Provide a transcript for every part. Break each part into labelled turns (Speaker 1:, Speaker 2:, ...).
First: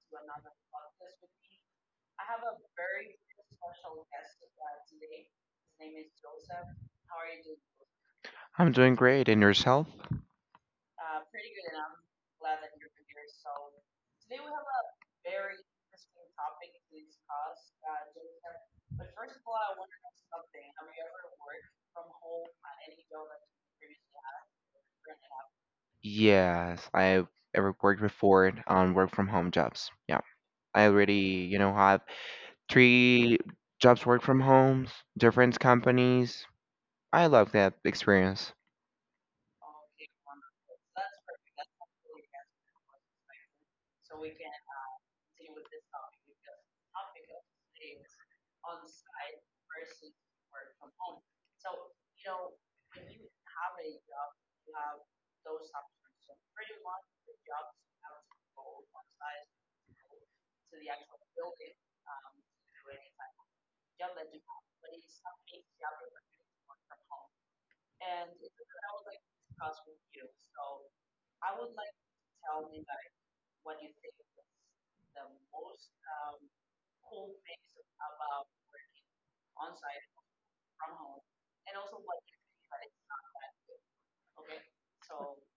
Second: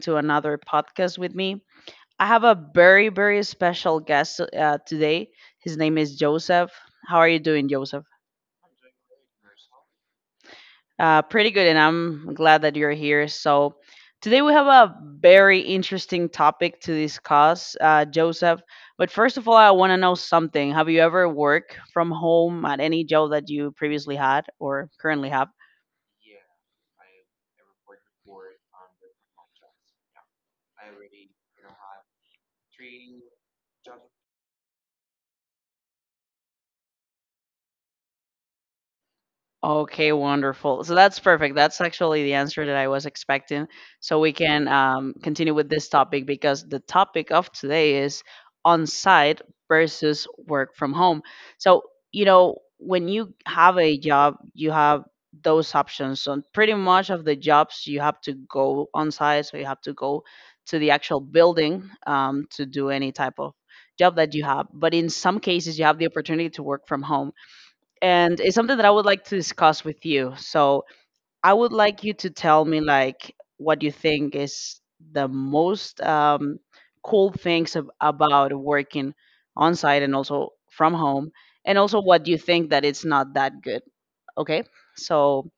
Speaker 1: to another podcast with me. I have a very, very special guest today. His name is Joseph. How are you doing, Joseph?
Speaker 2: I'm doing great. And yourself?
Speaker 1: Pretty good, and I'm glad that you're here. So, today we have a very interesting topic to discuss, Joseph. But first of all, I want to know something. Have you ever worked from home at any job that you previously had or currently have?
Speaker 2: Yes, I've ever worked before on work from home jobs. Yeah. I already, you know, have three jobs work from homes, different companies. I love that experience.
Speaker 1: Okay, wonderful. So that's perfect. That's actually the answer that I was expecting. So we can continue with this topic, because the topic of today is on site versus work from home. So, when you have a job, you have those options. So, pretty much of the jobs, you have to go on site. So, you have to go to the actual building to do any type of job that you have. But in some cases, you have the opportunity to work from home, and it's something that I would like to discuss with you. So I would like you to tell me like what you think is the most cool things about working on site and also from home, and also what you think that it's not that good. Okay, so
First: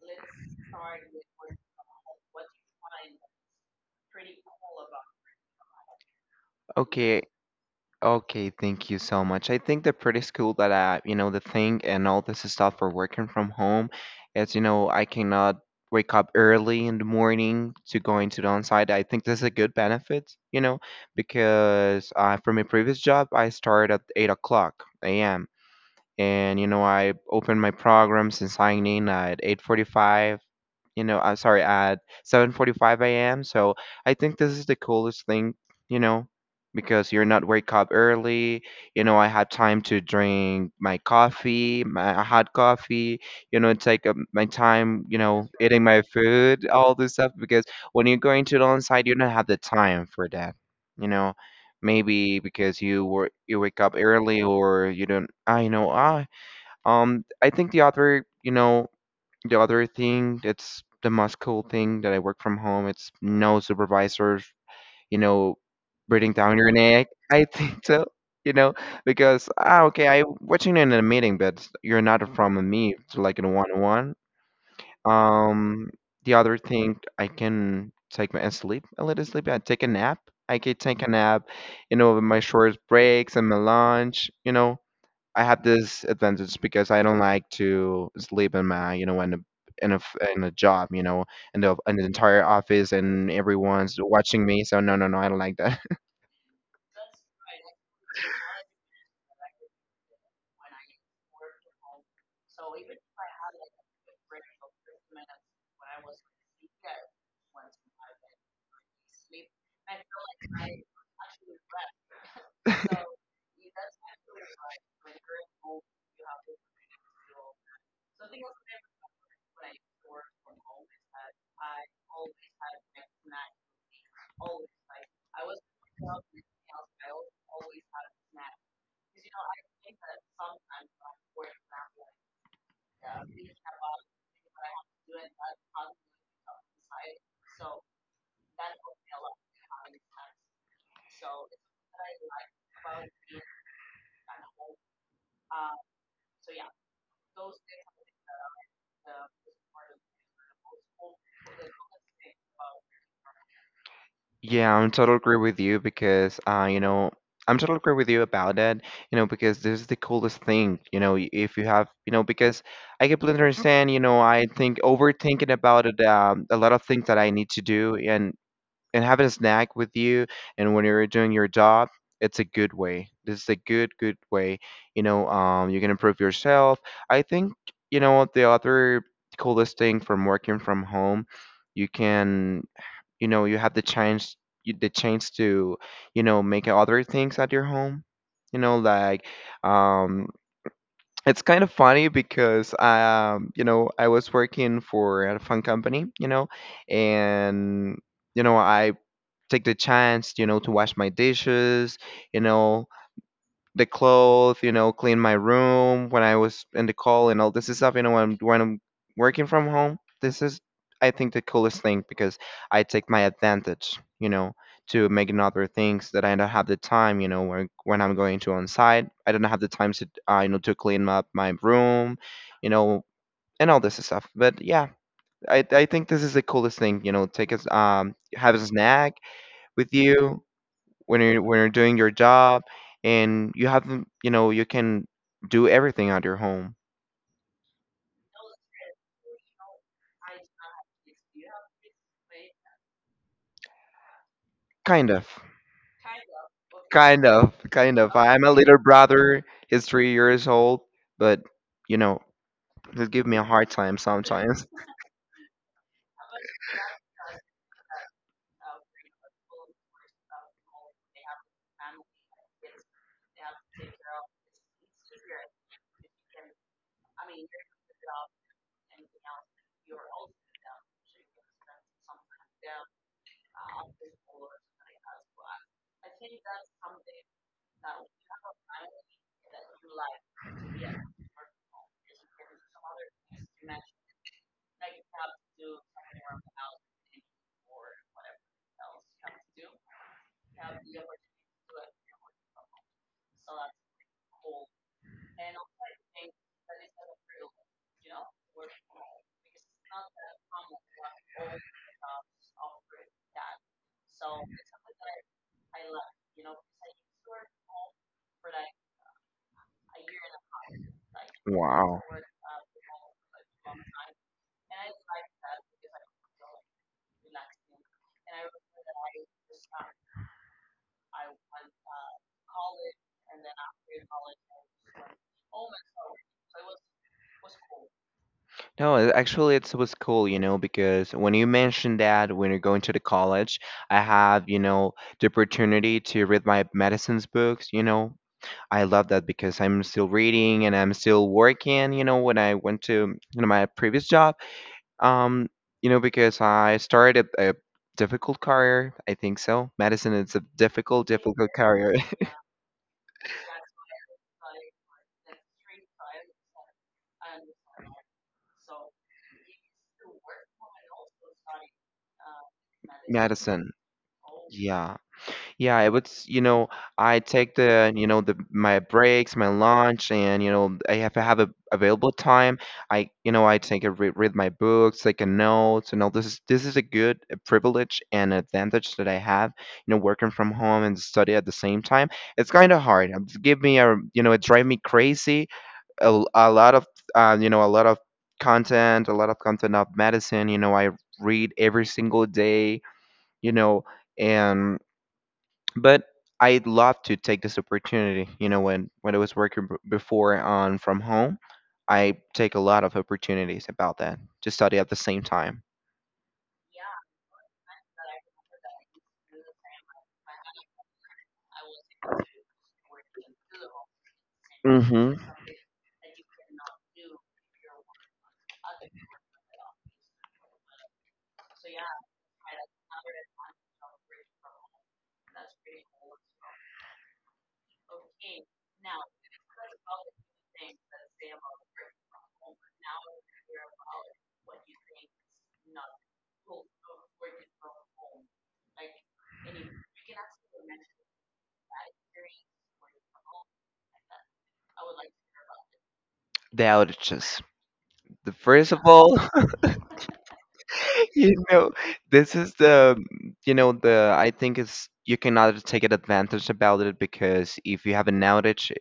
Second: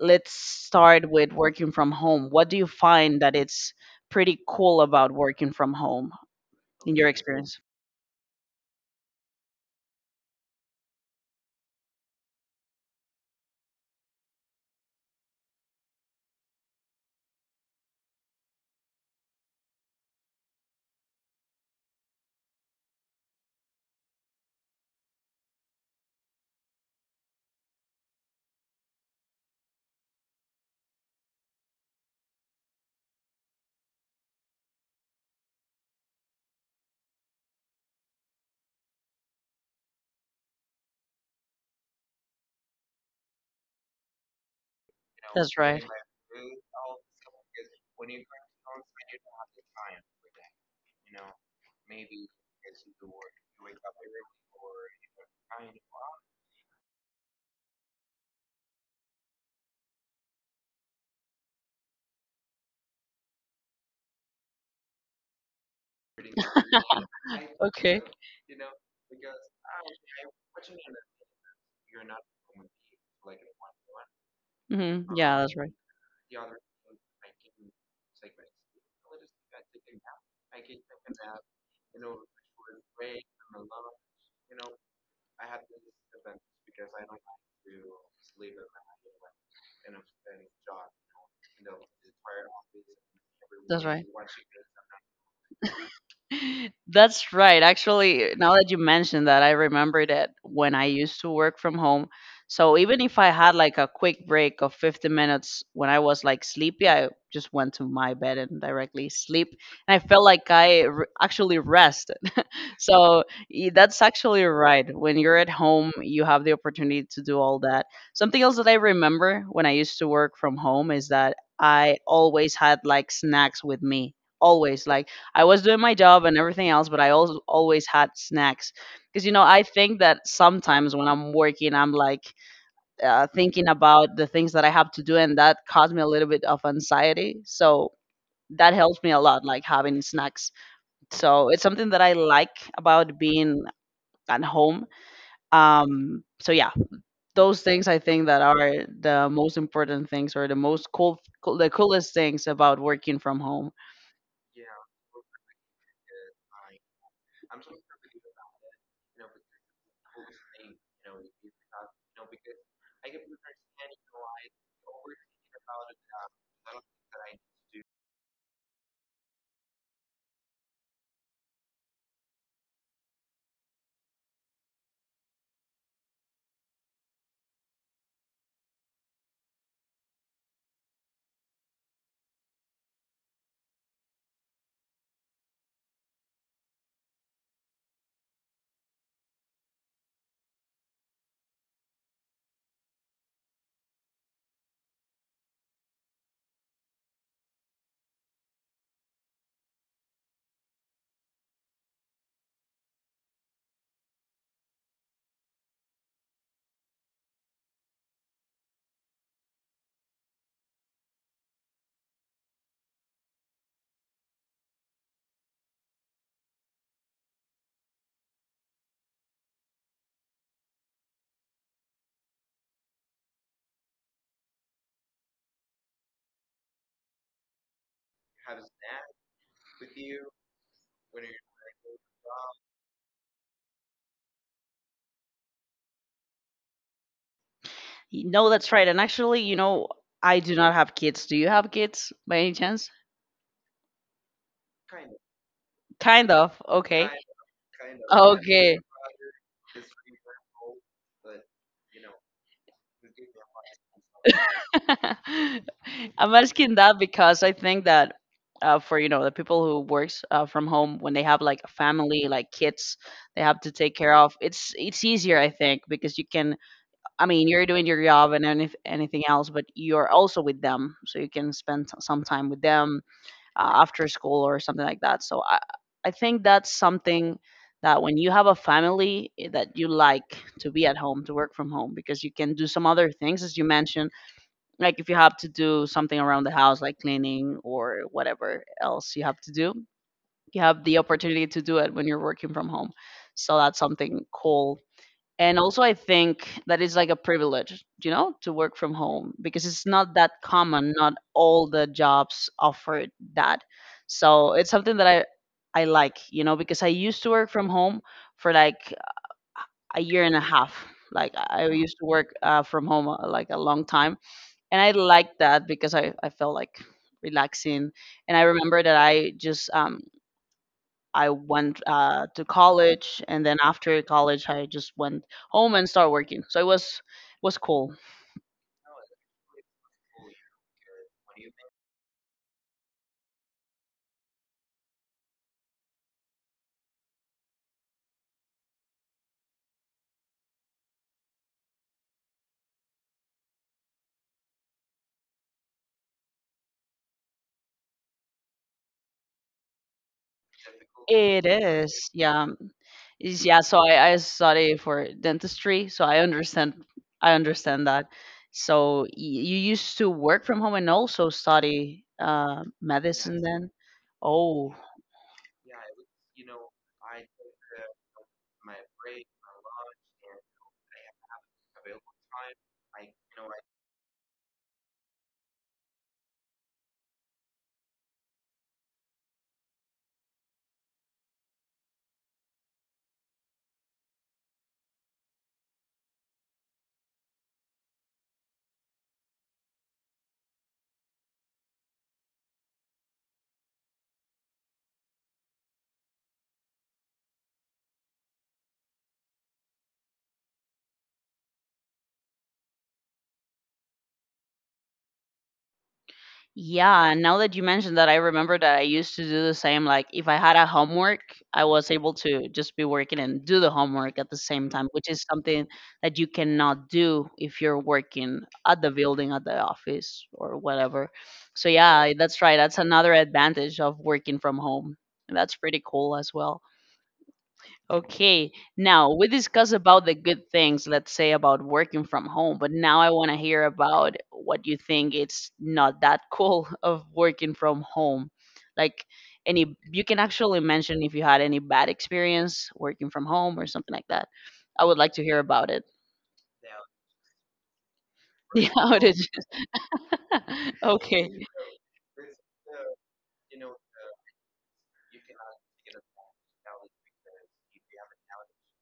Speaker 1: let's start with working from home. What do you find that it's pretty cool about working from home in your
Speaker 2: Okay,
Speaker 1: experience?
Speaker 2: Okay, thank you so much. I think the pretty cool that I, you know, the thing and all this stuff for working from home is, you know, I cannot wake up early in the morning to go into the on-site. I think this is a good benefit, you know, because from my previous job, I started at 8 o'clock a.m and you know I opened my program since signing at 8:45, you know, I'm sorry, at 7:45 a.m. So I think this is the coolest thing, you know, because you're not wake up early. You know, I had time to drink my coffee, my hot coffee, you know, take up my time, you know,
Speaker 1: That's right.
Speaker 2: eating my food, all this stuff because when you're going to the on-site, you don't have the time for that, you know, maybe because you were you wake up early or you don't. I know I think the other, you know, the other thing that's the most cool thing that I work from home. It's no supervisors, you know, breathing down your neck. I think
Speaker 1: Okay.
Speaker 2: so, you know, because ah, okay, I watching in a meeting, but you're not from me to like in a one-on-one.
Speaker 1: Hmm, yeah, that's right.
Speaker 2: Um, the other thing I can take my and sleep, a little sleep. I take a nap. I can take a nap, you know, with my short breaks and my lunch. You know, I had this advantage because I don't like to sleep in my, you know, in a in a job, you know, in the entire office and
Speaker 1: That's
Speaker 2: everyone's
Speaker 1: right.
Speaker 2: watching me. So no, no, no, I don't like that.
Speaker 1: That's right. Actually, now that you mentioned that, I remember that when I used to work from home. So even if I had like a quick break of 50 minutes when I was like sleepy, I just went to my bed and directly sleep. And I felt like I r actually rested. So that's actually right. When you're at home, you have the opportunity to do all that. Something else that I remember when I used to work from home is that I always had like snacks with me, always. Like I was doing my job and everything else, but I also always had snacks, because I think that sometimes when I'm working, I'm like thinking about the things that I have to do, and that caused me a little bit of anxiety. So that helps me a lot, like having snacks. So it's something that I like about being at home. So yeah, those things I think that are the most important things, or the most the coolest things about working from home.
Speaker 2: Yeah, I'm totally agree with you because you know, I'm totally agree with you about that, you know, because this is the coolest thing, you know, y- if you have, you know, because I completely understand, you know, I think overthinking about it, a lot of things that I need to do, and having a snack with you and when you're doing your job, it's a good way. This is a good way, you know. Um, you can improve yourself, I think. You know what, the other coolest thing from working from home, you can, you know, you have the chance, the chance to, you know, make other things at your home, you know, like, um, it's kind of funny because, um, you know, I was working for a fun company, you know, and you know I take the chance, you know, to wash my dishes, you know, the clothes, you know, clean my room when I was in the call and all this stuff, you know, when I'm working from home. This is, I think, the coolest thing because I take my advantage, you know, to making other things that I don't have the time, you know, when, I'm going to on site. I don't have the time to, you know, to clean up my room, you know, and all this stuff. But yeah, I think this is the coolest thing, you know, take us, have a snack with you when you're doing your job and you know you can do everything at your home.
Speaker 1: No, that's right. And actually, I do not have kids. Do you have kids by any chance?
Speaker 2: Kind of.
Speaker 1: Kind of. Okay.
Speaker 2: Kind of. I'm a
Speaker 1: Okay.
Speaker 2: little brother. He's 3 years old, but you know he give me a hard time sometimes.
Speaker 1: I'm asking that because I think that for the people who works from home, when they have like a family, like kids they have to take care of, it's easier, I think, because you can, I mean, you're doing your job and anything else, but you're also with them, so you can spend some time with them after school or something like that. So I think that's something that when you have a family, that you like to be at home, to work from home, because you can do some other things, as you mentioned, like if you have to do something around the house, like cleaning or whatever else you have to do, you have the opportunity to do it when you're working from home. So that's something cool. And also I think that is like a privilege, to work from home, because it's not that common. Not all the jobs offer that. So it's something that I like, because I used to work from home for like a year and a half. Like I used to
Speaker 2: Wow.
Speaker 1: work from home, like a long time. And I liked that, because I felt like relaxing. And I remember that I went to college, and then after college, I just went home and started working. So it was cool.
Speaker 2: No, actually it was cool, you know, because when you mentioned that, when you're going to the college, I have, you know, the opportunity to read my medicines books. You know, I love that because I'm still reading and I'm still working, you know, when I went to, you know, my previous job. Um, you know, because I started a difficult career, I think so. Medicine is a
Speaker 1: It
Speaker 2: difficult career.
Speaker 1: is, yeah. Yeah. So I study for dentistry, so I understand that. So you used to work from home and also study medicine then.
Speaker 2: Medicine.
Speaker 1: Oh.
Speaker 2: Yeah. Yeah, it was, you know, I take the, you know, the my breaks, my lunch, and you know, I have to have a available time. I, you know, I take a re read my books, take a notes, and all this is a good, a privilege and advantage that I have, you know, working from home and study at the same time. It's kind of hard. It give me a, you know, it drive me crazy. A, a lot of, you know, a lot of content, a lot of content of medicine. You know, I read every single day. You know, and but I'd love to take this opportunity. You know, when I was working before on from home, I take a lot of opportunities about that to study at the same time.
Speaker 1: Yeah, now that you mentioned that, I remember that I used to do the same. Like, if I had a homework, I was able to just be working and do the homework at the same time, which
Speaker 2: Mm-hmm.
Speaker 1: is something that you cannot do if you're working at the building, at the office, or whatever. So, yeah, that's right. That's another advantage of working from home. That's pretty cool as well. Okay, now we discussed about the good things, let's say, about working from home, but now I want to hear about what you think it's not that cool of working from home. Like you can actually mention if you had any bad experience working from home or something like that. I would like to hear about it.
Speaker 2: The outages. The
Speaker 1: The
Speaker 2: first of all,
Speaker 1: outage. Okay.
Speaker 2: you know, this is the, you know, the, I think it's, you cannot take an advantage about it because if you have an outage,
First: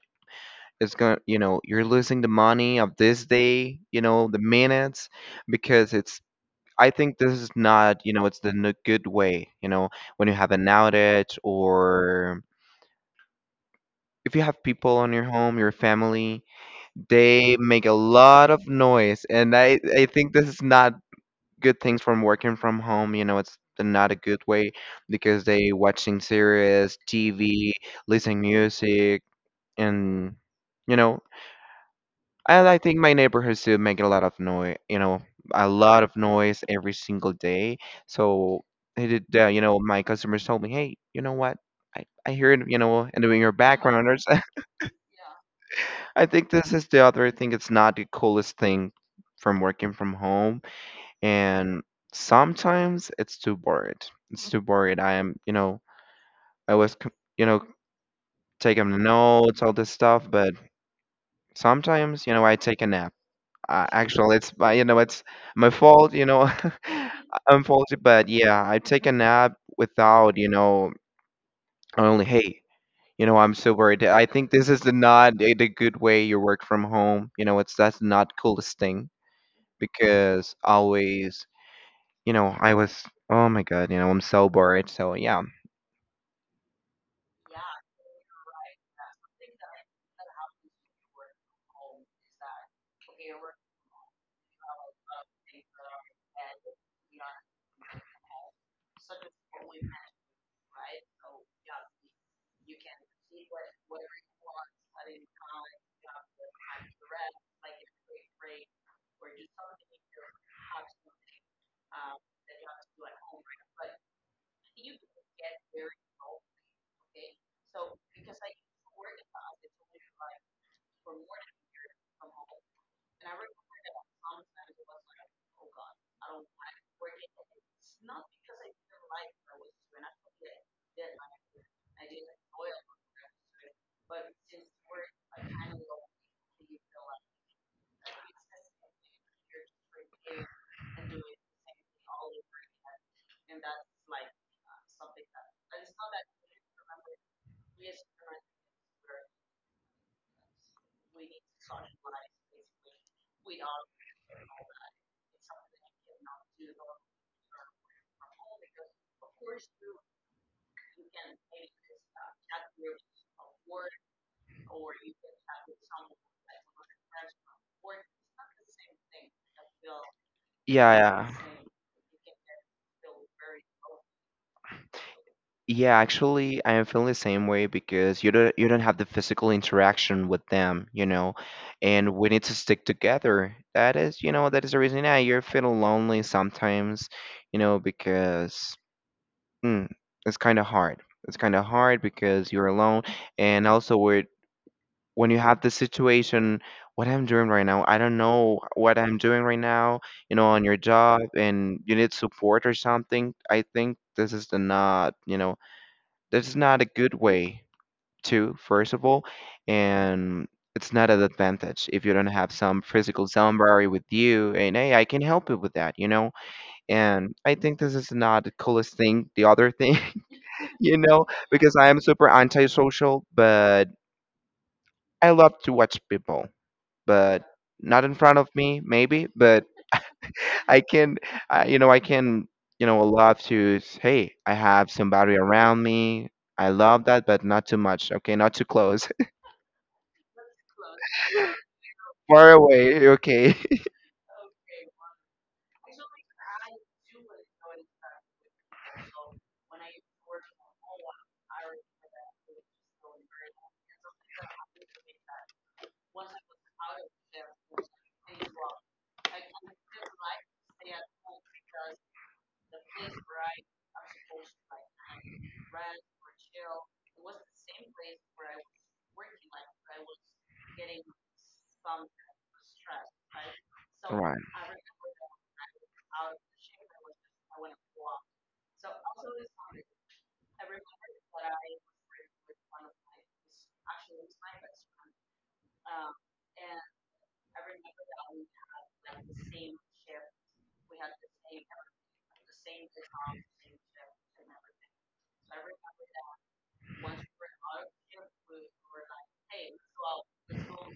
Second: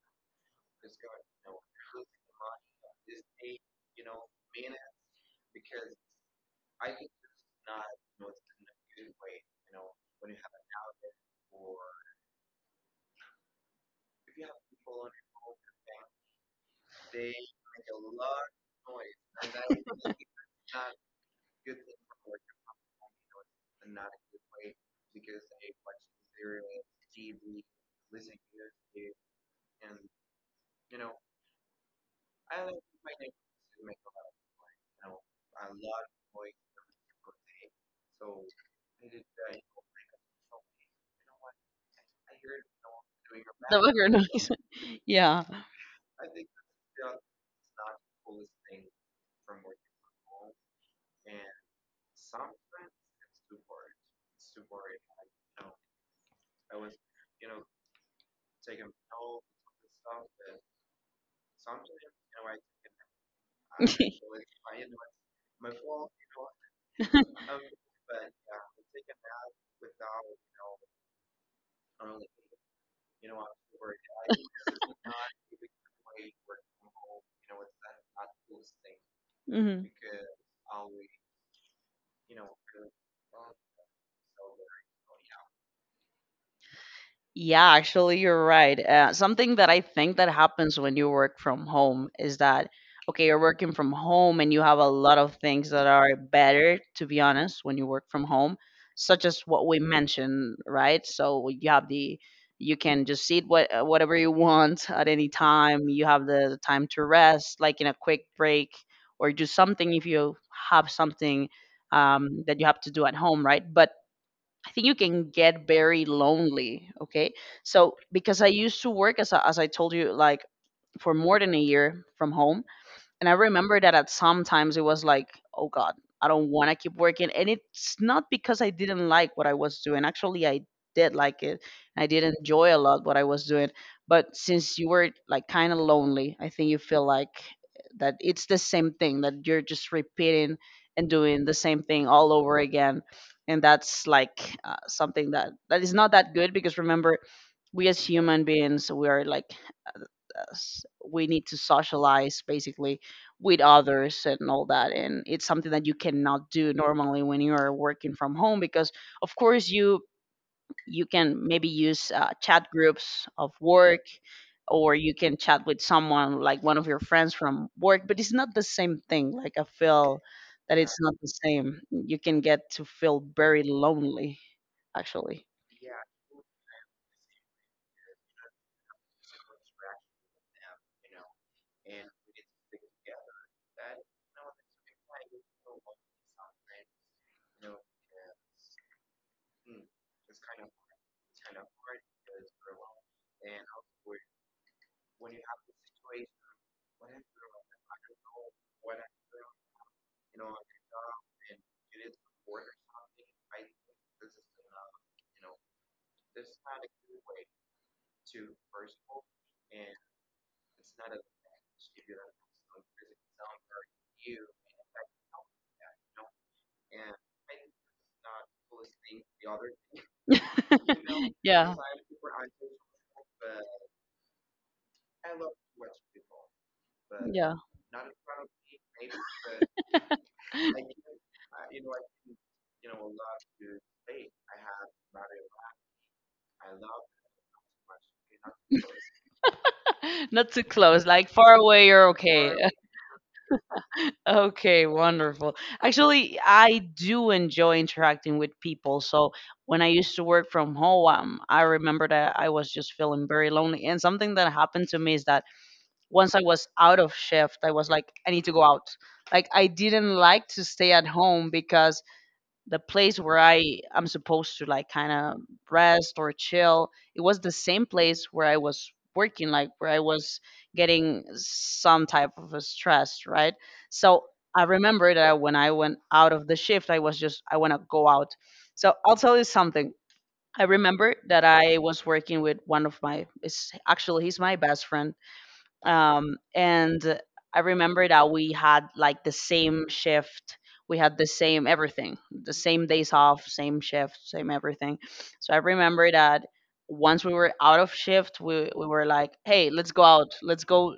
Speaker 2: it's going to, you know, you're losing the money of this day, you know, the minutes, because it's, I think this is not, you know, it's the n- good way, you know, when you have an outage, or if you have people on your home, your family, they make a lot of noise. And I think this is not good things from working from home, you know, it's not a good way because they watching series, TV, listening music, and, you know, and I think my neighborhood still make a lot of noise, you know, a lot of noise every single day. So it did, you know, my customers told me, hey, you know what? I hear it, you know, and doing your
Speaker 1: The background
Speaker 2: backgrounders.
Speaker 1: noise. Yeah.
Speaker 2: I think this is the other thing. It's not the coolest thing from working from home. And sometimes it's too bored. It's too bored. I am, you know, I was, you know, taking notes, all this stuff. But sometimes, you know, I take a nap. Uh, actually it's my, you know, it's my fault, you know. I'm faulty, but yeah, I take a nap without, you know, only hey, you know, I'm so worried. I think this is the not a, the good way you work from home, you know, it's, that's not coolest thing
Speaker 1: Mhm.
Speaker 2: because always, you know, I was, oh my god, you know, I'm so worried. So yeah.
Speaker 1: Yeah, actually, you're right. Something that I think that happens when you work from home is that, okay, you're working from home and you have a lot of things that are better, to be honest, when you work from home, such as what we mentioned, right? So you have you can just eat whatever you want at any time. You have the time to rest, like in a quick break, or do something if you have something that you have to do at home, right? But I think you can get very lonely. Okay. So because I used to work as I told you, like for more than a year from home, and I remember that at some times it was like, oh God, I don't want to keep working. And it's not because I didn't like what I was doing. Actually, I did like it. I did enjoy a lot what I was doing. But since you were like kind of lonely, I think you feel like that it's the same thing, that you're just repeating and doing the same thing all over again. And that's like something that is not that good, because remember, we as human beings, we are like we need to socialize basically with others and all that, and it's something that you cannot do normally when you are working from home, because of course you can maybe use chat groups of work, or you can chat with someone like one of your friends from work, but it's not the same thing. Like I feel that
Speaker 2: Yeah,
Speaker 1: it's not the
Speaker 2: yeah,
Speaker 1: same. You can get to feel very lonely actually.
Speaker 2: Yeah, actually, I am feeling the same way because you don't have the physical interaction with them, you know, and we need to stick together. That is, you know, that is the reason. Yeah, you're feeling lonely sometimes, you know, because mm, it's kind of hard. It's kind of hard because you're alone, and also with, when you have the situation, what I'm doing right now, I don't know what I'm doing right now, you know, on your job, and you need support or something. I think this is the not, you know, that's not a good way to, first of all, and it's not an advantage if you don't have some physical somebody with you and hey, I can help you with that, you know? And I think this is not the coolest thing, the other thing, you know,
Speaker 1: Yeah,
Speaker 2: because I am super antisocial, but I love to watch people, but
Speaker 1: yeah.
Speaker 2: not in front of me, maybe, but I can, I, you know, I can, you know, love to, s- hey, I have somebody around me. I love that, but not too much. Okay, not too close.
Speaker 1: Not too close, like far away, you're okay.
Speaker 2: Far away. Okay.
Speaker 1: Okay, wonderful. Actually, I do enjoy interacting with people. So when I used to work from home, I remember that I was just feeling very lonely. And something that happened to me is that once I was out of shift, I was like, I need to go out. Like I didn't like to stay at home because the place where I'm supposed to like kind of rest or chill. It was the same place where I was working, like where I was getting some type of a stress, right? So
Speaker 2: Right.
Speaker 1: I remember that when I went out of the shift, I was just I want to go out. So I'll tell you something. I remember that I was working with one of my. It's actually he's my best friend, and I remember that we had like the same shift. We had the same everything, the same days off, same shift, same everything. So I remember that once we were out of shift, we were like, hey, let's go out. Let's go.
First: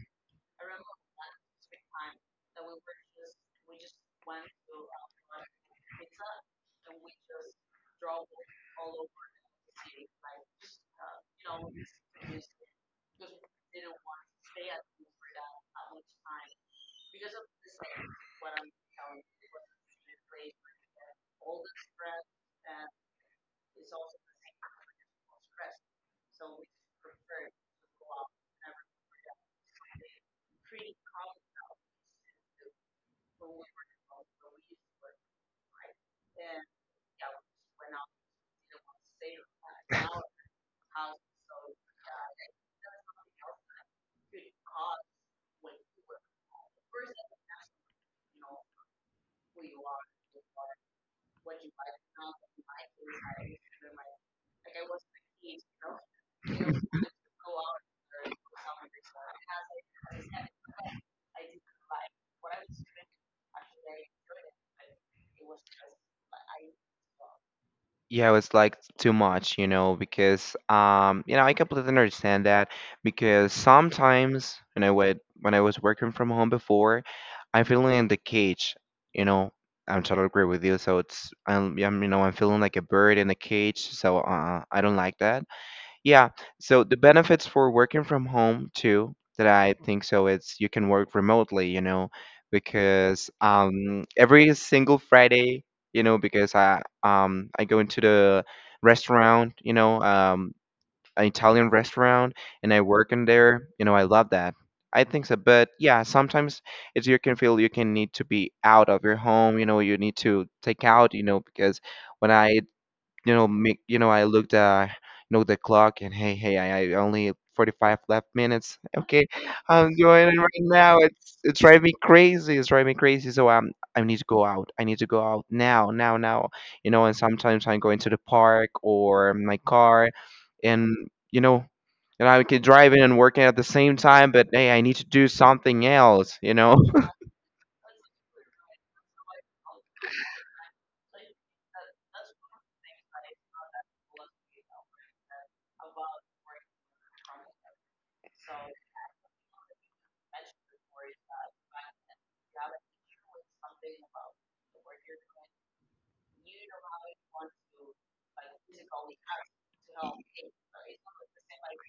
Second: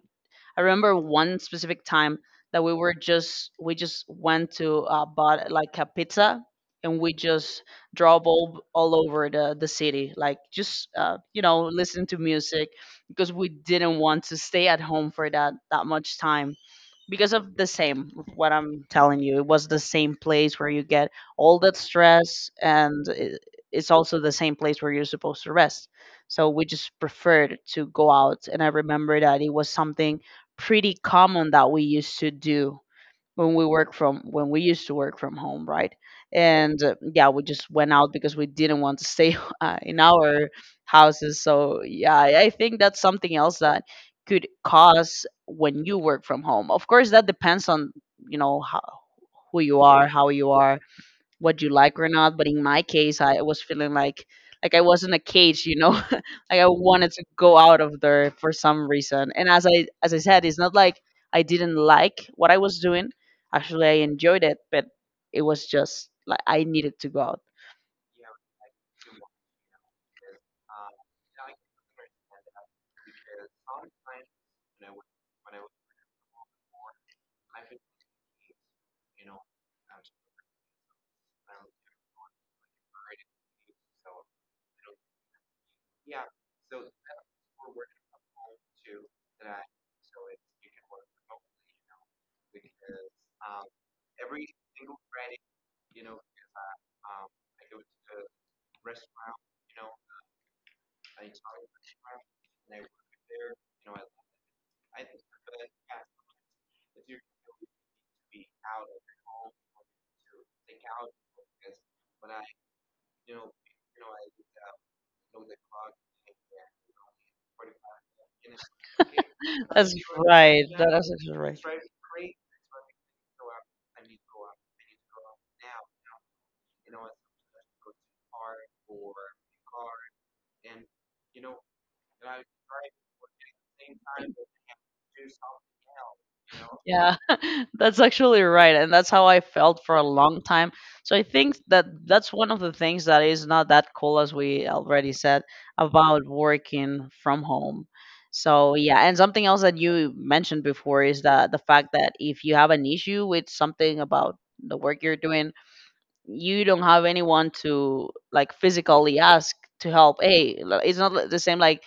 Speaker 1: I remember one specific time that we just went to bought like a pizza and we just drove all over the city, like just listen to music because we didn't want to stay at home for that much time because of the same. What I'm telling you, it was the same place where you get all that stress and it's also the same place where you're supposed to rest. So we just preferred to go out, and I remember that it was something pretty common that we used to do when we work from when we used to work from home, right? And yeah, we just went out because we didn't want to stay in our houses. So yeah, I think that's something else that could cause when you work from home. Of course that depends on, you know, who you are, how you are, what you like or not. But in my case, I was feeling like I was in a cage, you know, like I wanted to go out of there for some reason. And as I said, it's not like I didn't like what I was doing. Actually, I enjoyed it, but it was just like I needed to go out.
Speaker 2: Yeah, it's like too much, you know, because you know, I completely understand that because sometimes, you know, when I would when I was working from home before, I'm feeling in the cage, you know. I'm totally agree with you. So it's, I'm, you know, I'm feeling like a bird in a cage. So I don't like that. Yeah. So the benefits for working from home too, that I think so, it's you can work remotely, you know, because every single Friday, you know, because I go into the restaurant, you know, um, an Italian restaurant, and I work in there, you know, I love that. I think so, but yeah, sometimes it's, you can feel, you can need to be out of your home, you know, you need to take out, you know, because when I, you know, make, you know, I looked uh, you know, the clock and hey, hey, I only 45 left minutes. Okay, I'm
Speaker 1: That's
Speaker 2: going in right
Speaker 1: right.
Speaker 2: now.
Speaker 1: That's
Speaker 2: It's
Speaker 1: actually
Speaker 2: it's
Speaker 1: right.
Speaker 2: driving me crazy. It's driving me crazy. So I need to go out. I need to go out now, now, now. And sometimes I'm going to the park or my car, and you know, and I can drive in and working at the same time. But hey, I need to do something else. You know.
Speaker 1: Yeah, that's actually right. And that's how I felt for a long time. So I think that that's one of the things that is not that cool, as we already said, about working from home. So yeah, and something else that you mentioned before is that the fact that if you have an issue with something about the work you're doing, you don't have anyone to like physically ask to help. Hey, it's not the same like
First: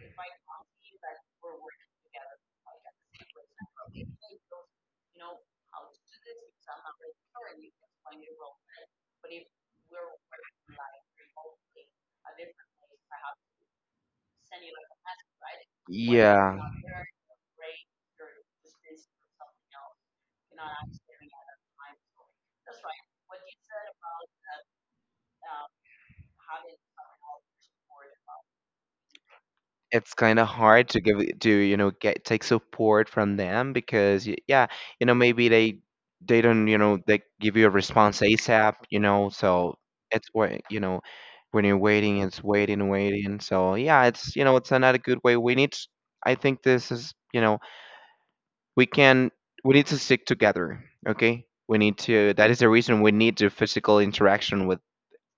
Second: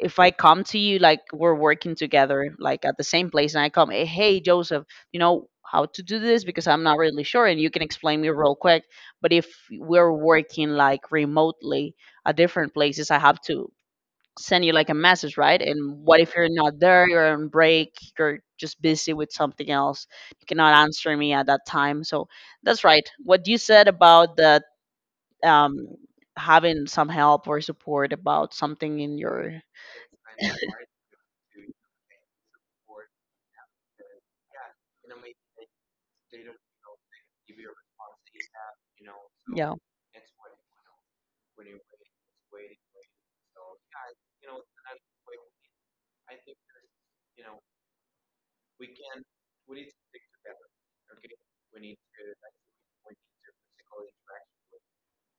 Speaker 1: if I come to you, like we're working together like at the same place, and I come, "Eh, hey, Joseph, you know how to do this? Because I'm not really sure and you can explain me real quick." But if we're working like remotely at different places, I have to send you like a message, right? And what if you're
Speaker 2: Yeah.
Speaker 1: not there, you're on break, you're just busy with something else, you cannot answer me at that time. So that's right. What you said about that, um, having some help or support about something in your,
Speaker 2: It's kind of hard to to get take support from them, because yeah, maybe they don't they give you a response asap
Speaker 1: yeah.
Speaker 2: so it's where, you know, when you're waiting, it's waiting, waiting. So yeah, it's you know it's another good way. I think this is, we can we need to stick together. Okay, we need to that is the reason we need the physical interaction with,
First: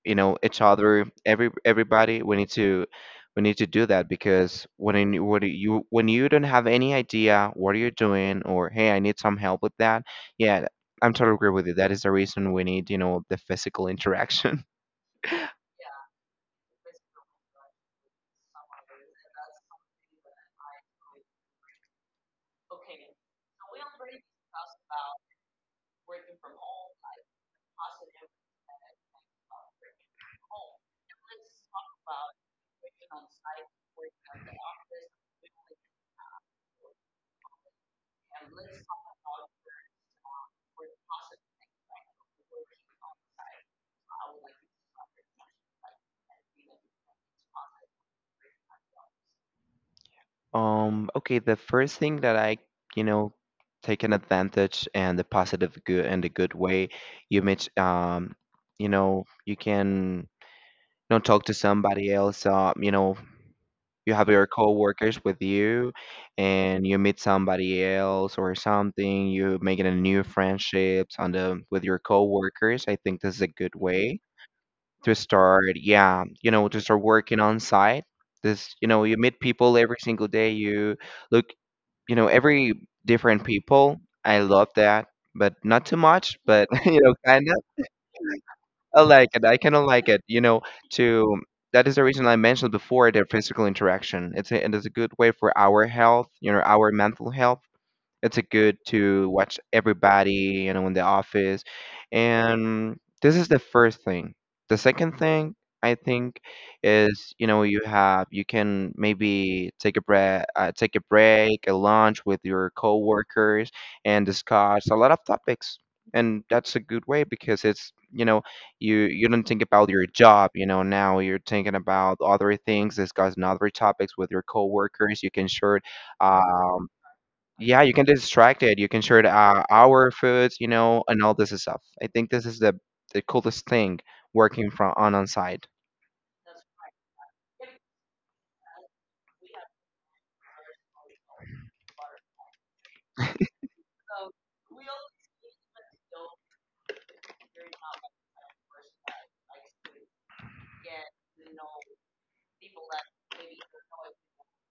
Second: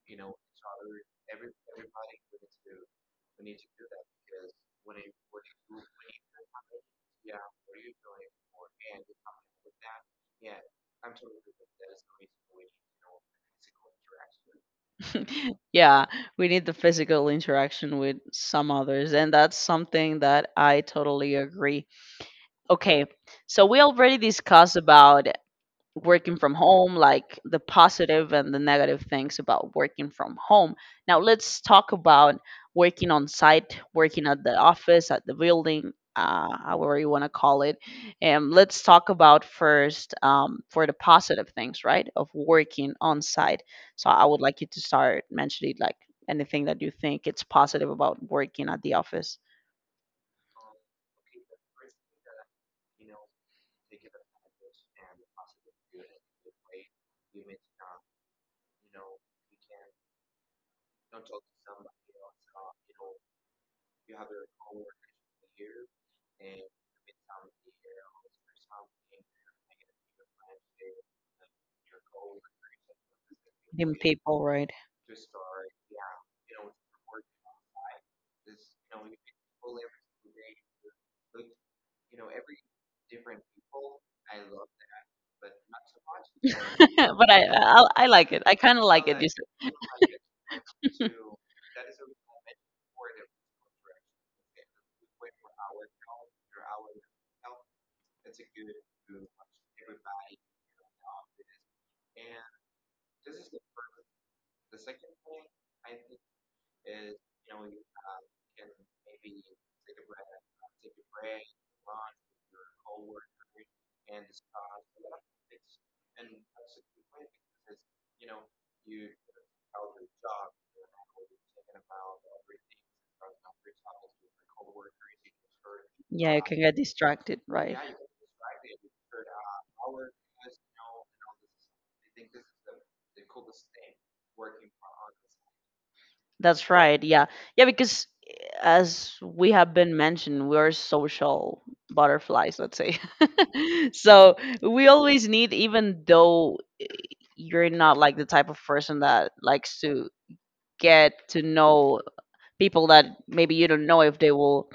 Speaker 2: each other, everybody. We need to do that, because when what do you when you don't have any idea what you're doing, or hey, I need some help with that. Yeah, I'm totally agree with you. That is the reason we need, the physical interaction.
Speaker 1: Yeah, we need the physical interaction with some others, and that's something that I totally agree. Okay, so we already discussed about working from home, like the positive and the negative things about working from home. Now, let's talk about working on site, working at the office, at the building, however you want to call it. And let's talk about first, for the positive things, right, of working on site. So, I would like you to start mentioning like anything that you think it's positive about working at the office.
Speaker 2: Okay, the first thing that I, you know take an advantage, and the positive good and the good way: you meet, you can, talk to somebody else, you have your coworkers with you, and you meet somebody else, or something. You making a new friendships on the with your coworkers. I think this is a good
Speaker 1: Meeting
Speaker 2: way
Speaker 1: people, right?
Speaker 2: to start. Yeah, to start working on site. This, you meet people every single day. You look, every different people. I love that, but not too much, but
Speaker 1: But
Speaker 2: kind of.
Speaker 1: I like it. I kind of
Speaker 2: I
Speaker 1: like it. You.
Speaker 2: like it. I kind of like it. To that is the reason I mentioned before the physical interaction. It is a good way for our health, our mental health. It's a good to watch everybody, in the office. And this is the first thing. The second thing, I think, is, you can maybe take a break, a lunch with your coworkers, and discuss a lot of topics. And that's a good way, because it's, you don't think about your job. Now you're thinking about other things, discussing other topics with your coworkers. You can share.
Speaker 1: Yeah, you can get
Speaker 2: um,
Speaker 1: distracted, right?
Speaker 2: yeah, you can distract it. You can share the, our foods, and all this stuff. I think this is the coolest thing working from on site.
Speaker 1: That's right. Yeah. Yeah, because as we have been mentioned, we are social butterflies, let's say. So we always need, even though you're not like the type of person that likes to get to know people that maybe you don't know if they will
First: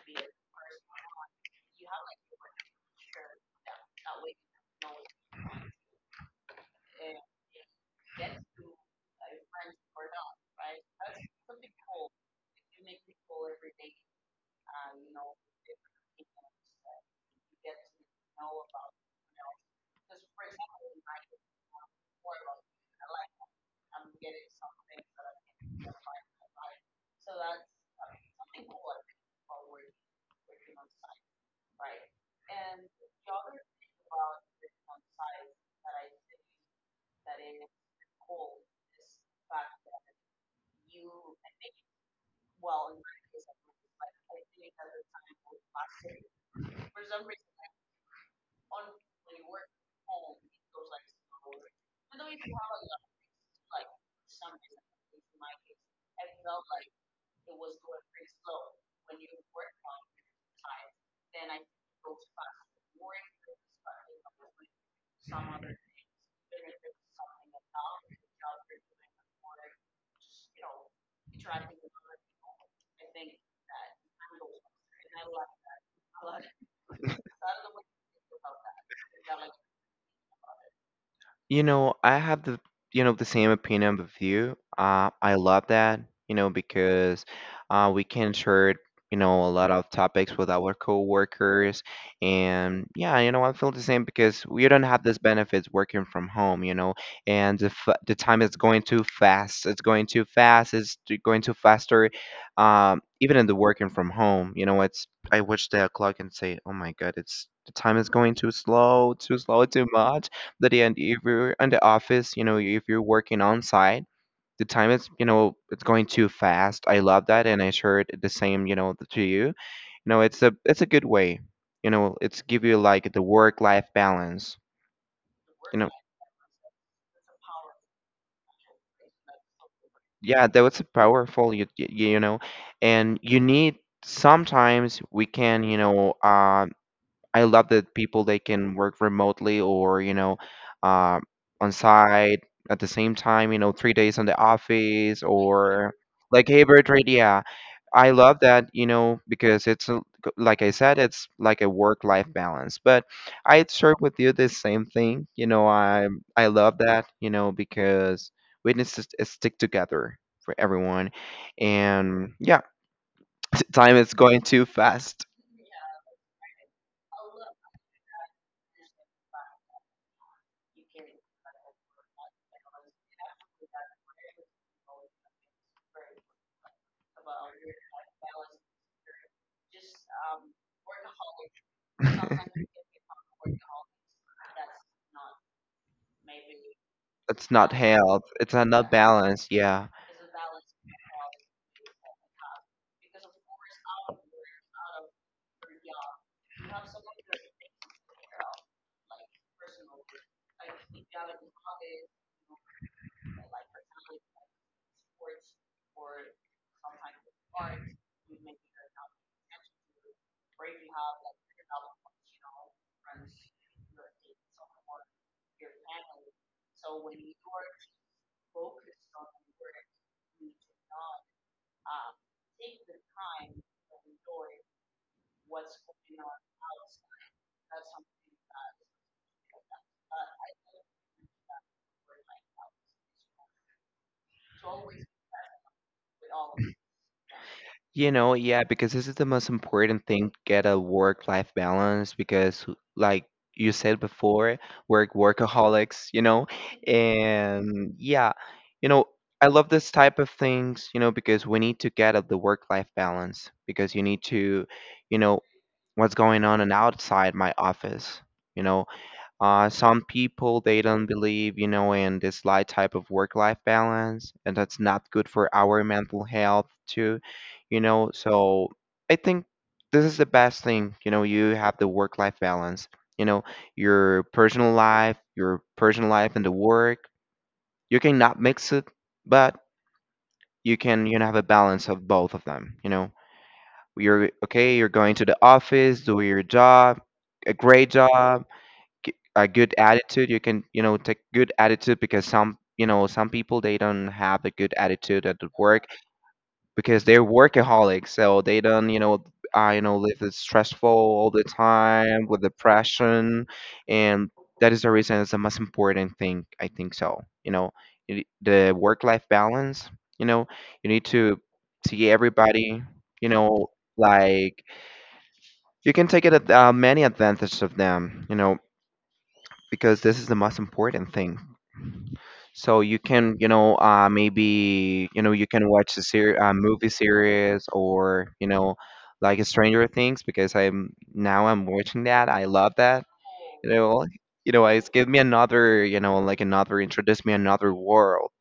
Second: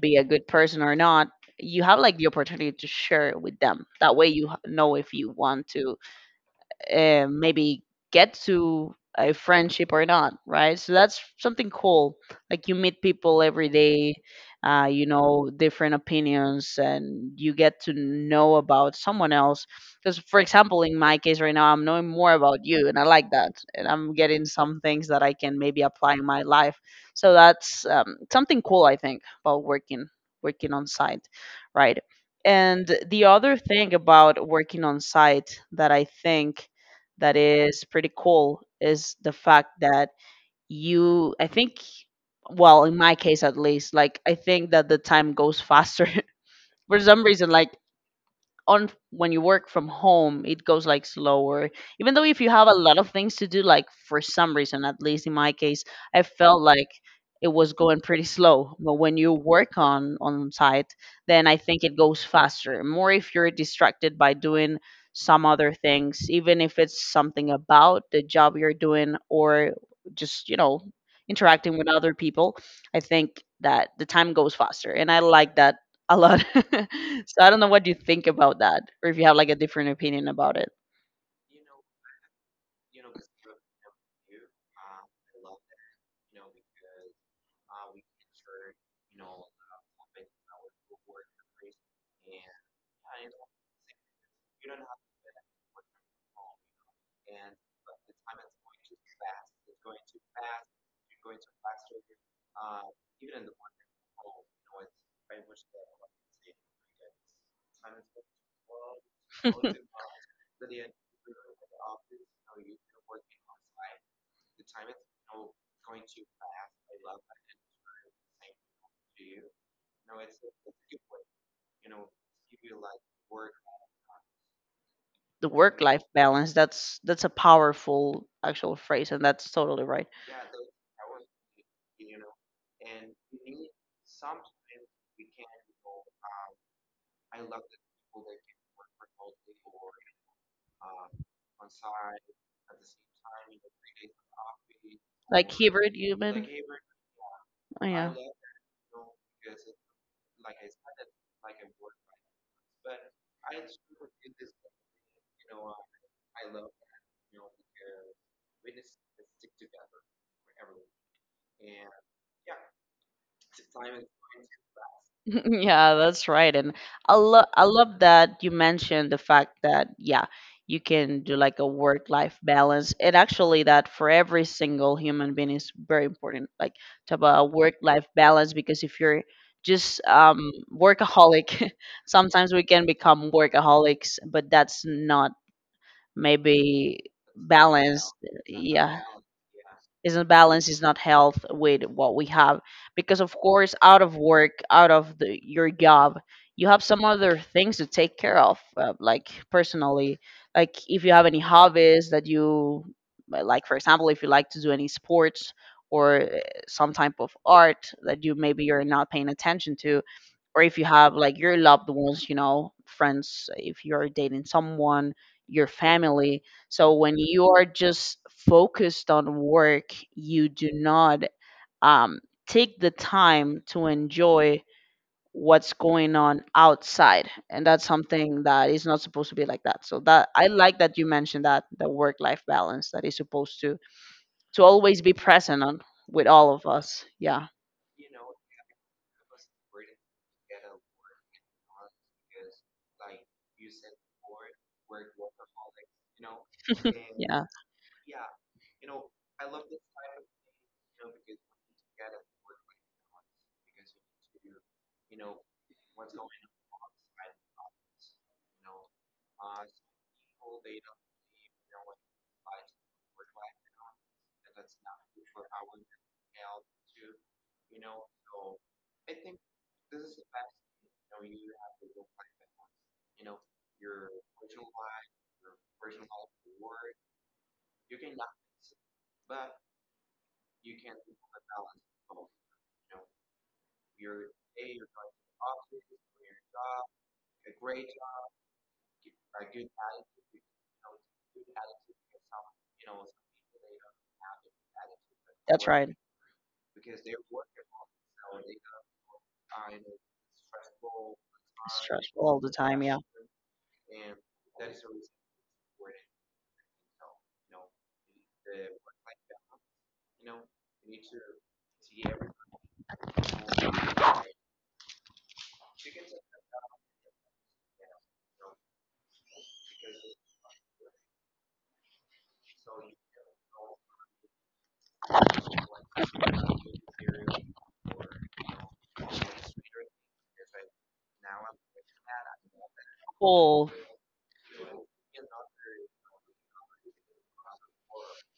Speaker 1: be a good person or not, you have like the opportunity to share with them. That way you know if you want to maybe get to a friendship or not, right? So that's something cool. Like you meet people every day, you know, different opinions, and you get to know about someone else. Because, for example, in my case right now, I'm knowing more about you, and I like that. And I'm getting some things that I can maybe apply in my life. So that's something cool, I think, about working on site, right? And the other thing about working on site that I think that is pretty cool is the fact that you I think well, in my case at least, like I think that the time goes faster for some reason. Like on when you work from home, it goes like slower, even though if you have a lot of things to do. Like for some reason, at least in my case, I felt like it was going pretty slow, but when you work on site, then I think it goes faster, more if you're distracted by doing some other things, even if it's something about the job you're doing or just, you know, interacting with other people. I think that the time goes faster and I like that a lot. So I don't know what you think about that, or if you have like a different opinion about it.
Speaker 2: I have the, the same opinion with you. I love that, because we can share, a lot of topics with our coworkers. And yeah, I feel the same, because we don't have this benefits working from home, and the time is going too fast. It's going too fast. It's going too faster. Even in the working from home, it's I watch the clock and say, oh my God, it's the time is going too slow, too slow, too much. That the end, if you're in the office, if you're working on site, the time is, it's going too fast. I love that, and I shared the same, to you. You know It's a good way. It's give you like the work life balance.
Speaker 1: The
Speaker 2: you know
Speaker 1: work-life balance, that's a powerful actual phrase, and that's totally right.
Speaker 2: yeah, that was powerful. And you need, sometimes we can, I love that people they can work remotely, or uh, on site at the same time. 3 days on the office,
Speaker 1: Like
Speaker 2: or
Speaker 1: hybrid, you mean?
Speaker 2: like hybrid trade. Yeah,
Speaker 1: Oh
Speaker 2: I
Speaker 1: yeah.
Speaker 2: love that. Because like I said, it's like a work-life balance. But I share with you the same thing. I love that. Because we need to stick together for everyone. And yeah, time is going too fast.
Speaker 1: Yeah, that's right. And I love that you mentioned the fact that yeah, you can do like a work life balance. And actually that for every single human being is very important, like to have a work life balance, because if you're just workaholic, sometimes we can become workaholics, but that's not maybe
Speaker 2: It's not
Speaker 1: balanced.
Speaker 2: health. It's a not
Speaker 1: Yeah,
Speaker 2: balance. Yeah.
Speaker 1: is not balance, is not health with what we have, because of course out of work, out of the, your job, you have some other things to take care of, like personally, like if you have any hobbies that you, like for example, if you like to do any sports or some type of art that you maybe you're not paying attention to, or if you have like your loved ones, you know, friends, if you're dating someone, your family. So when you are just focused on work, you do not, um, take the time to enjoy what's going on outside. And that's something that is not supposed to be like that. So that I like that you mentioned that, the work life balance that is supposed to always be present on with all of us, yeah.
Speaker 2: Yeah, because this is the most important thing, get a work-life balance. Because like you said before, workaholics, you know.
Speaker 1: Yeah,
Speaker 2: And yeah, you know, I love this type of things, because we need to get at the work-life balance, because you need to, you know, what's going on and outside my office. You know, some people they don't believe, in this light type of work-life balance, and that's not good for our mental health too. So I think this is the best thing, you know. You have the work-life balance, you know, your personal life and the work. You cannot mix it, but you can, have a balance of both of them, you know. You're okay. You're going to the office, do your job, a great job, a good attitude. You can, take good attitude, because some you know some people they don't have a good attitude at the
Speaker 1: that's
Speaker 2: work,
Speaker 1: right.
Speaker 2: because they're workaholics, so they don't, live as stressful all the
Speaker 1: It's stressful
Speaker 2: time with
Speaker 1: all the time, yeah.
Speaker 2: depression. And that is the reason, it's the most important thing, I think. The work life balance, you know you need to see everybody, you know like you can take it at, many advantages of them, you know, because this is the most important thing. So you can, maybe you can watch a movie series, or like Stranger Things, because I'm now I'm watching that. I love that. You
Speaker 1: Cool.
Speaker 2: know, it's give me another, like another, introduce me another world.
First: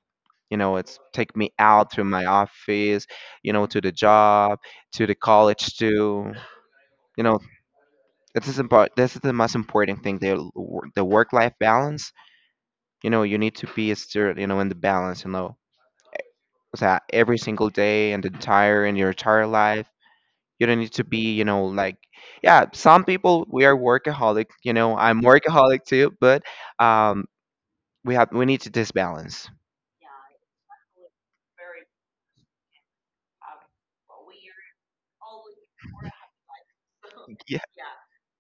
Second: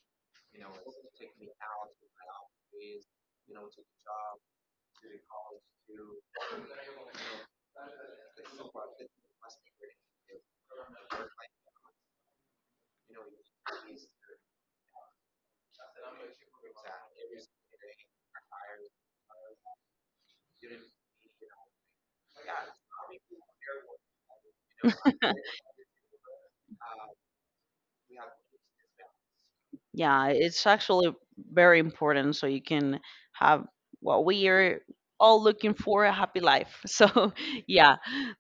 Speaker 2: It's take me out to my office, to the job, to the college too. You know, this is important. This is the most important thing. The work life balance, you need to be still, in the balance, so that every single day, and the entire in your entire life, you don't need to be, like, yeah, some people we are workaholic, I'm workaholic too, but um we need to this balance.
Speaker 1: Yeah, it's actually very important so you can have what we are all looking for, a happy life. So,
Speaker 2: Yeah,
Speaker 1: yeah,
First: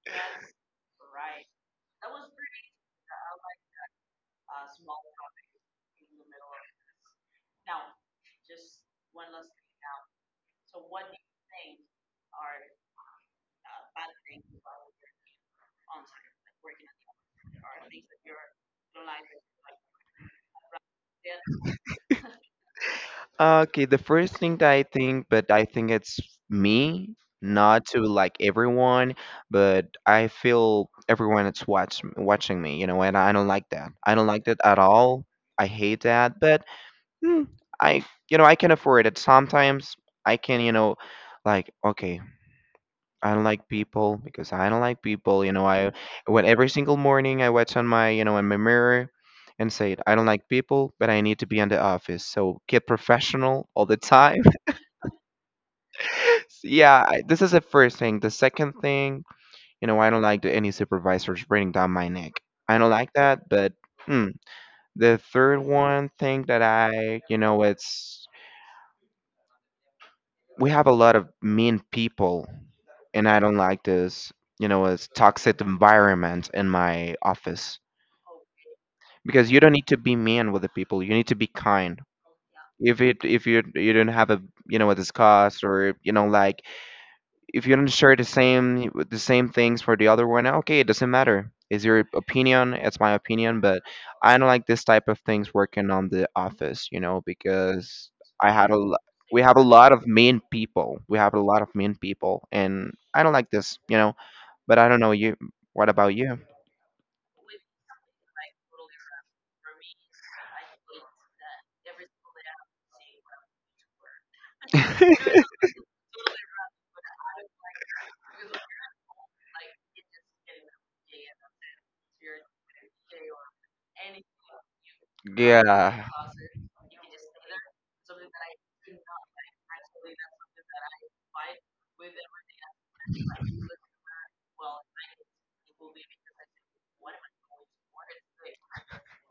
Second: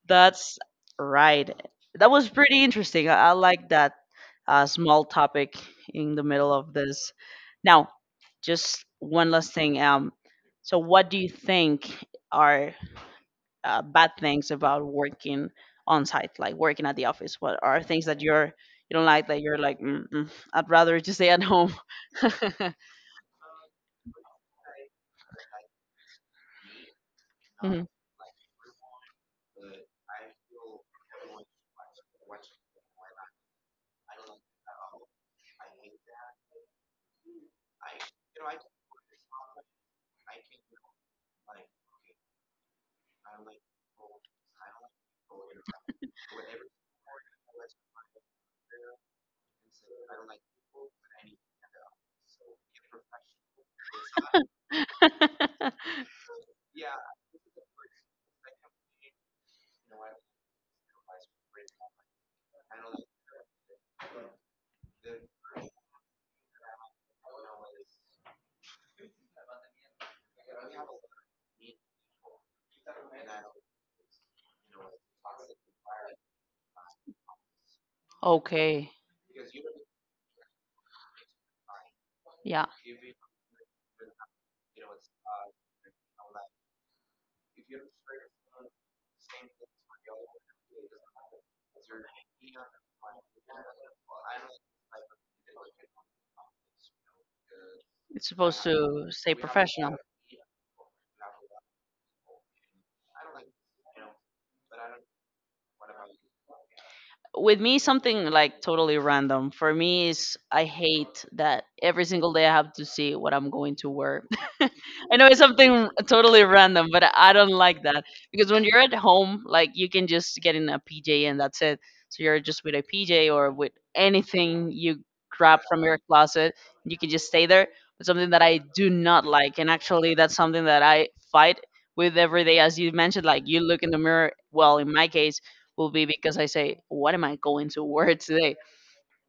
Speaker 1: that's right. That was pretty interesting. I like that small topic in the middle of this. Now, just one last thing. So, what do you think are bad things about working on site, like working at the office? What are things that you're, you don't like, that you're like, mm, mm, I'd rather just stay at home.
Speaker 2: okay, the first thing that I think, but I think it's me, not
Speaker 1: Mhm.
Speaker 2: to like everyone, but I feel everyone that's watching me, and I don't like that, I don't like that at all. I hate that, but Hmm, I you know I can afford it. Sometimes I can, like, okay, I don't like people because I don't like people. I When every single morning I watch on my, in my mirror, and say I don't like people, but I need to be in the office. So get professional all the time. So, yeah, this is the first thing. The second thing, I don't like any supervisors bringing down my neck. I don't like that, but. Hmm. The third one thing that I, you know, it's we have a lot of mean people, and I don't like this, it's toxic environment in my office,
Speaker 1: Okay,
Speaker 2: because you don't need to be mean with the people. You need to be kind.
Speaker 1: yeah,
Speaker 2: If you don't have a, a discuss, or like, if you don't share the same things for the other one, okay, it doesn't matter. It's your opinion, it's my opinion, but I don't like this type of things working on the office, because
Speaker 1: it's
Speaker 2: I
Speaker 1: supposed
Speaker 2: had a,
Speaker 1: to stay
Speaker 2: we have a lot
Speaker 1: professional.
Speaker 2: of mean people. We have a lot of mean people, and I don't like this. But I don't know you. What about you?
Speaker 1: With me, something like totally random for me is I hate that every single day I have to see what I'm going to wear. I know it's something totally random, but I don't like that, because when you're at home, like you can just get in a PJ and that's it. So you're just with a PJ or with anything you grab from your
Speaker 2: Yeah,
Speaker 1: closet, you can just stay there. It's something that I do not like, and actually that's something that I fight with every day. As you mentioned, like you look in the mirror, well, in my case, will be because I say, what am I going to wear today?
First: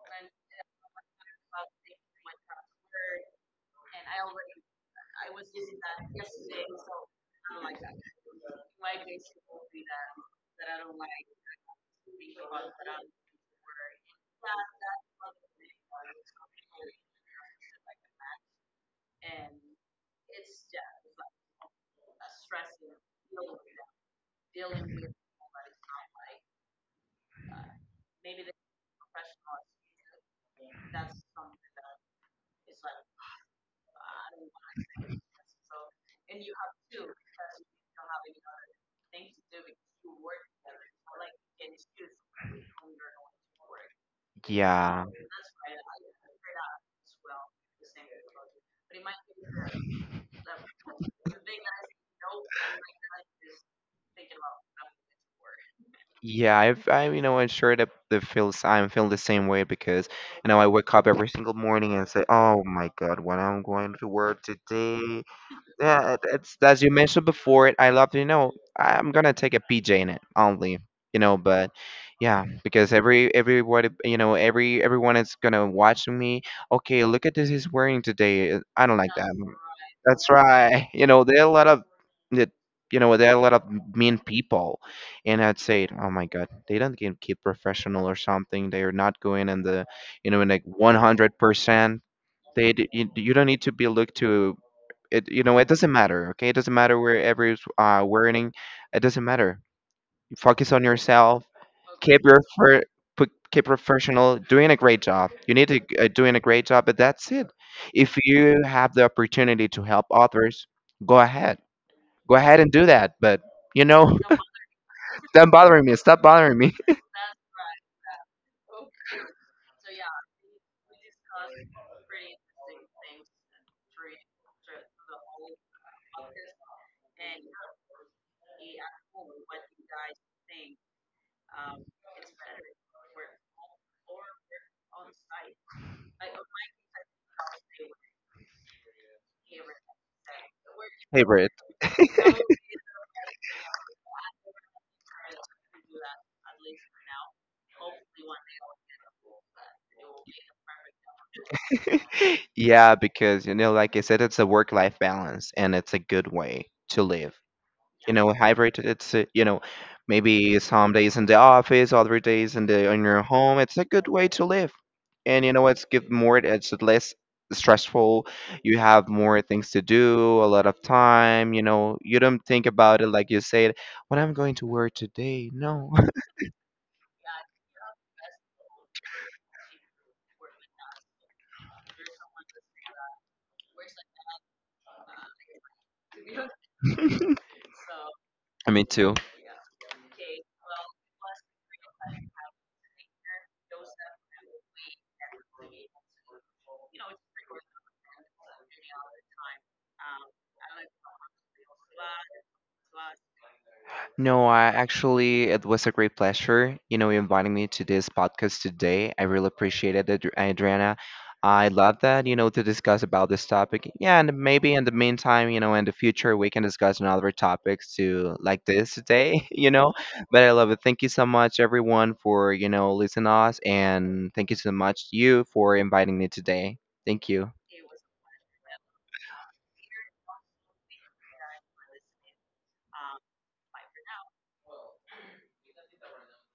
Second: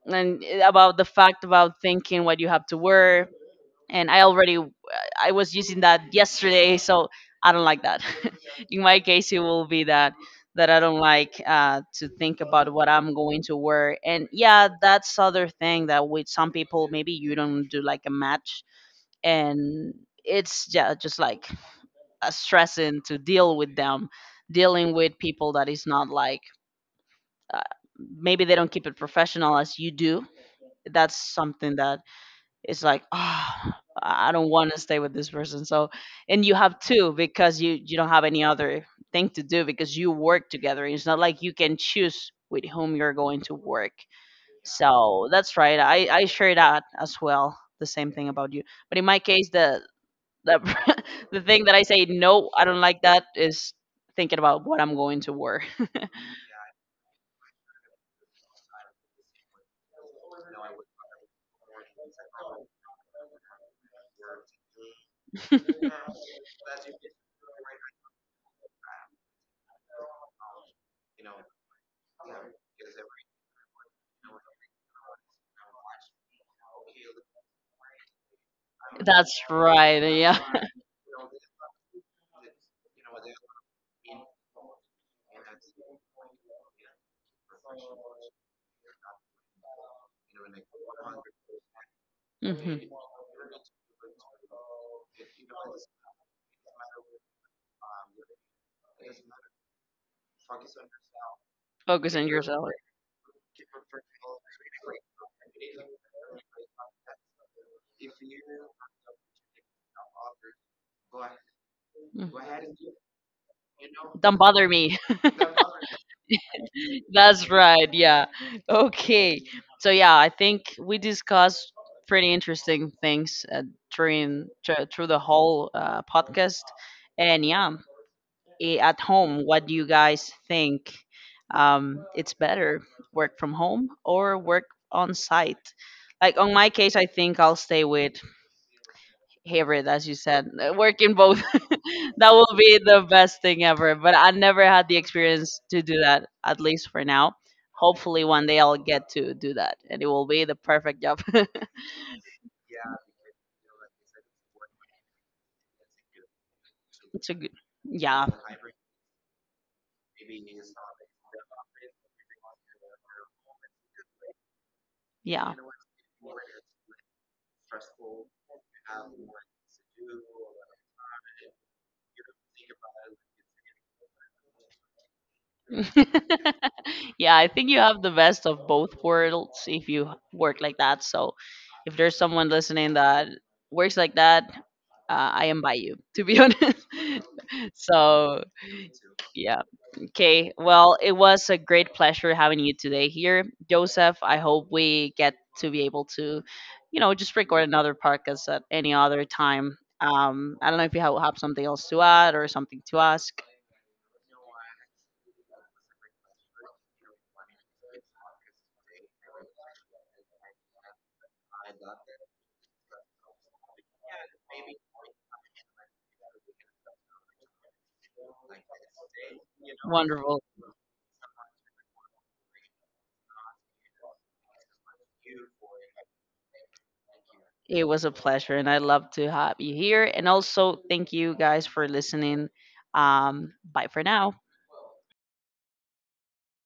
Speaker 1: And eh, about the fact about thinking what you have to wear. And I already, I was using that yesterday, so I don't like that. In my case, it will be that I don't like, to think about what I'm going to wear. And yeah, that's other thing, that with some people maybe you don't do like a match, and it's, yeah, just like a stressing to deal with them, dealing with people that is not like, uh, maybe they don't keep it professional as you do. That's something that is like ah, I don't want to stay with this person. So, and you have two, because you don't have any other thing to do, because you work together. It's not like you can choose with whom you're going to work.
Speaker 2: yeah,
Speaker 1: So that's right, I I share that as well, the same thing about you. But in my case, the, the thing that I say no I don't like that is thinking about what I'm going to wear.
Speaker 2: yeah. I'm sure that the feels I'm feeling the same way, because I wake up every single morning and say, oh my god, what I'm going to work today. Yeah, it's as you mentioned before. It I love you know. I'm gonna take a PJ in it only. But yeah, because everybody, everyone is gonna watch me. Okay, look at this, he's wearing today. I don't like that.
Speaker 1: That's right,
Speaker 2: That's
Speaker 1: yeah.
Speaker 2: right. There are a lot of the- you know there are a lot of mean people, and I'd say, oh my god, they don't get keep professional or something. They are not going in the you know in like 100%. They
Speaker 1: Mhm.
Speaker 2: d- you, you don't need to be looked to it. It doesn't matter, okay, it doesn't matter where every wearing. It doesn't matter. Focus on yourself.
Speaker 1: Focus
Speaker 2: Keep
Speaker 1: on
Speaker 2: your
Speaker 1: your salary.
Speaker 2: fir- put, Keep professional, doing a great job. You need to, doing a great job, but that's it. If you have the opportunity to help others, go ahead,
Speaker 1: Mm.
Speaker 2: go ahead and do that. But you know
Speaker 1: Don't bother me.
Speaker 2: don't bother me, stop bothering me.
Speaker 1: That's right. Yeah. Okay. So yeah, I think we discussed pretty interesting things, during through the whole podcast. And yeah, eh, at home, what do you guys think? It's better work from home or work on site? Like on my case, I think I'll stay with hybrid, as you said, work in both.
Speaker 2: Favorite.
Speaker 1: That will be the best thing ever. But I never had the experience to do that, at least for now. Hopefully, one day I'll get to do that, and it will be the perfect job.
Speaker 2: Yeah, because like I said, it's a work life balance, and it's a good way to
Speaker 1: It's a
Speaker 2: live.
Speaker 1: good,
Speaker 2: you
Speaker 1: yeah,
Speaker 2: know hybrid it's you know maybe some days in the office, other days in the in your home. It's a good way to live. And
Speaker 1: yeah.
Speaker 2: it's give more, it's less stressful. You have more things to do, a lot of time. You don't think about it, like you said, what I'm going to wear today. No.
Speaker 1: Yeah, I think you have the best of both worlds if you work like that. So, if there's someone listening that works like that, I invite you, to be honest. So,
Speaker 2: Me too.
Speaker 1: yeah. Okay, well, it was a great pleasure having you today here, Joseph. I hope we get to be able to, you know, just record another podcast at any other time. I don't know if you have something else to add or something to ask.
Speaker 2: No, I actually, it was a great pleasure, inviting me to this podcast today. I really appreciate it, Adriana. I love that, to discuss about this topic. Yeah, and maybe in the meantime, in the future, we can discuss another topics to like this today,
Speaker 1: Wonderful.
Speaker 2: But I love it. Thank you so much, everyone, for, listening to us. And thank you so much, you, for inviting me today. Thank you.
Speaker 1: It was a pleasure, and I love to have you here. And also, thank you guys for listening. Bye for now.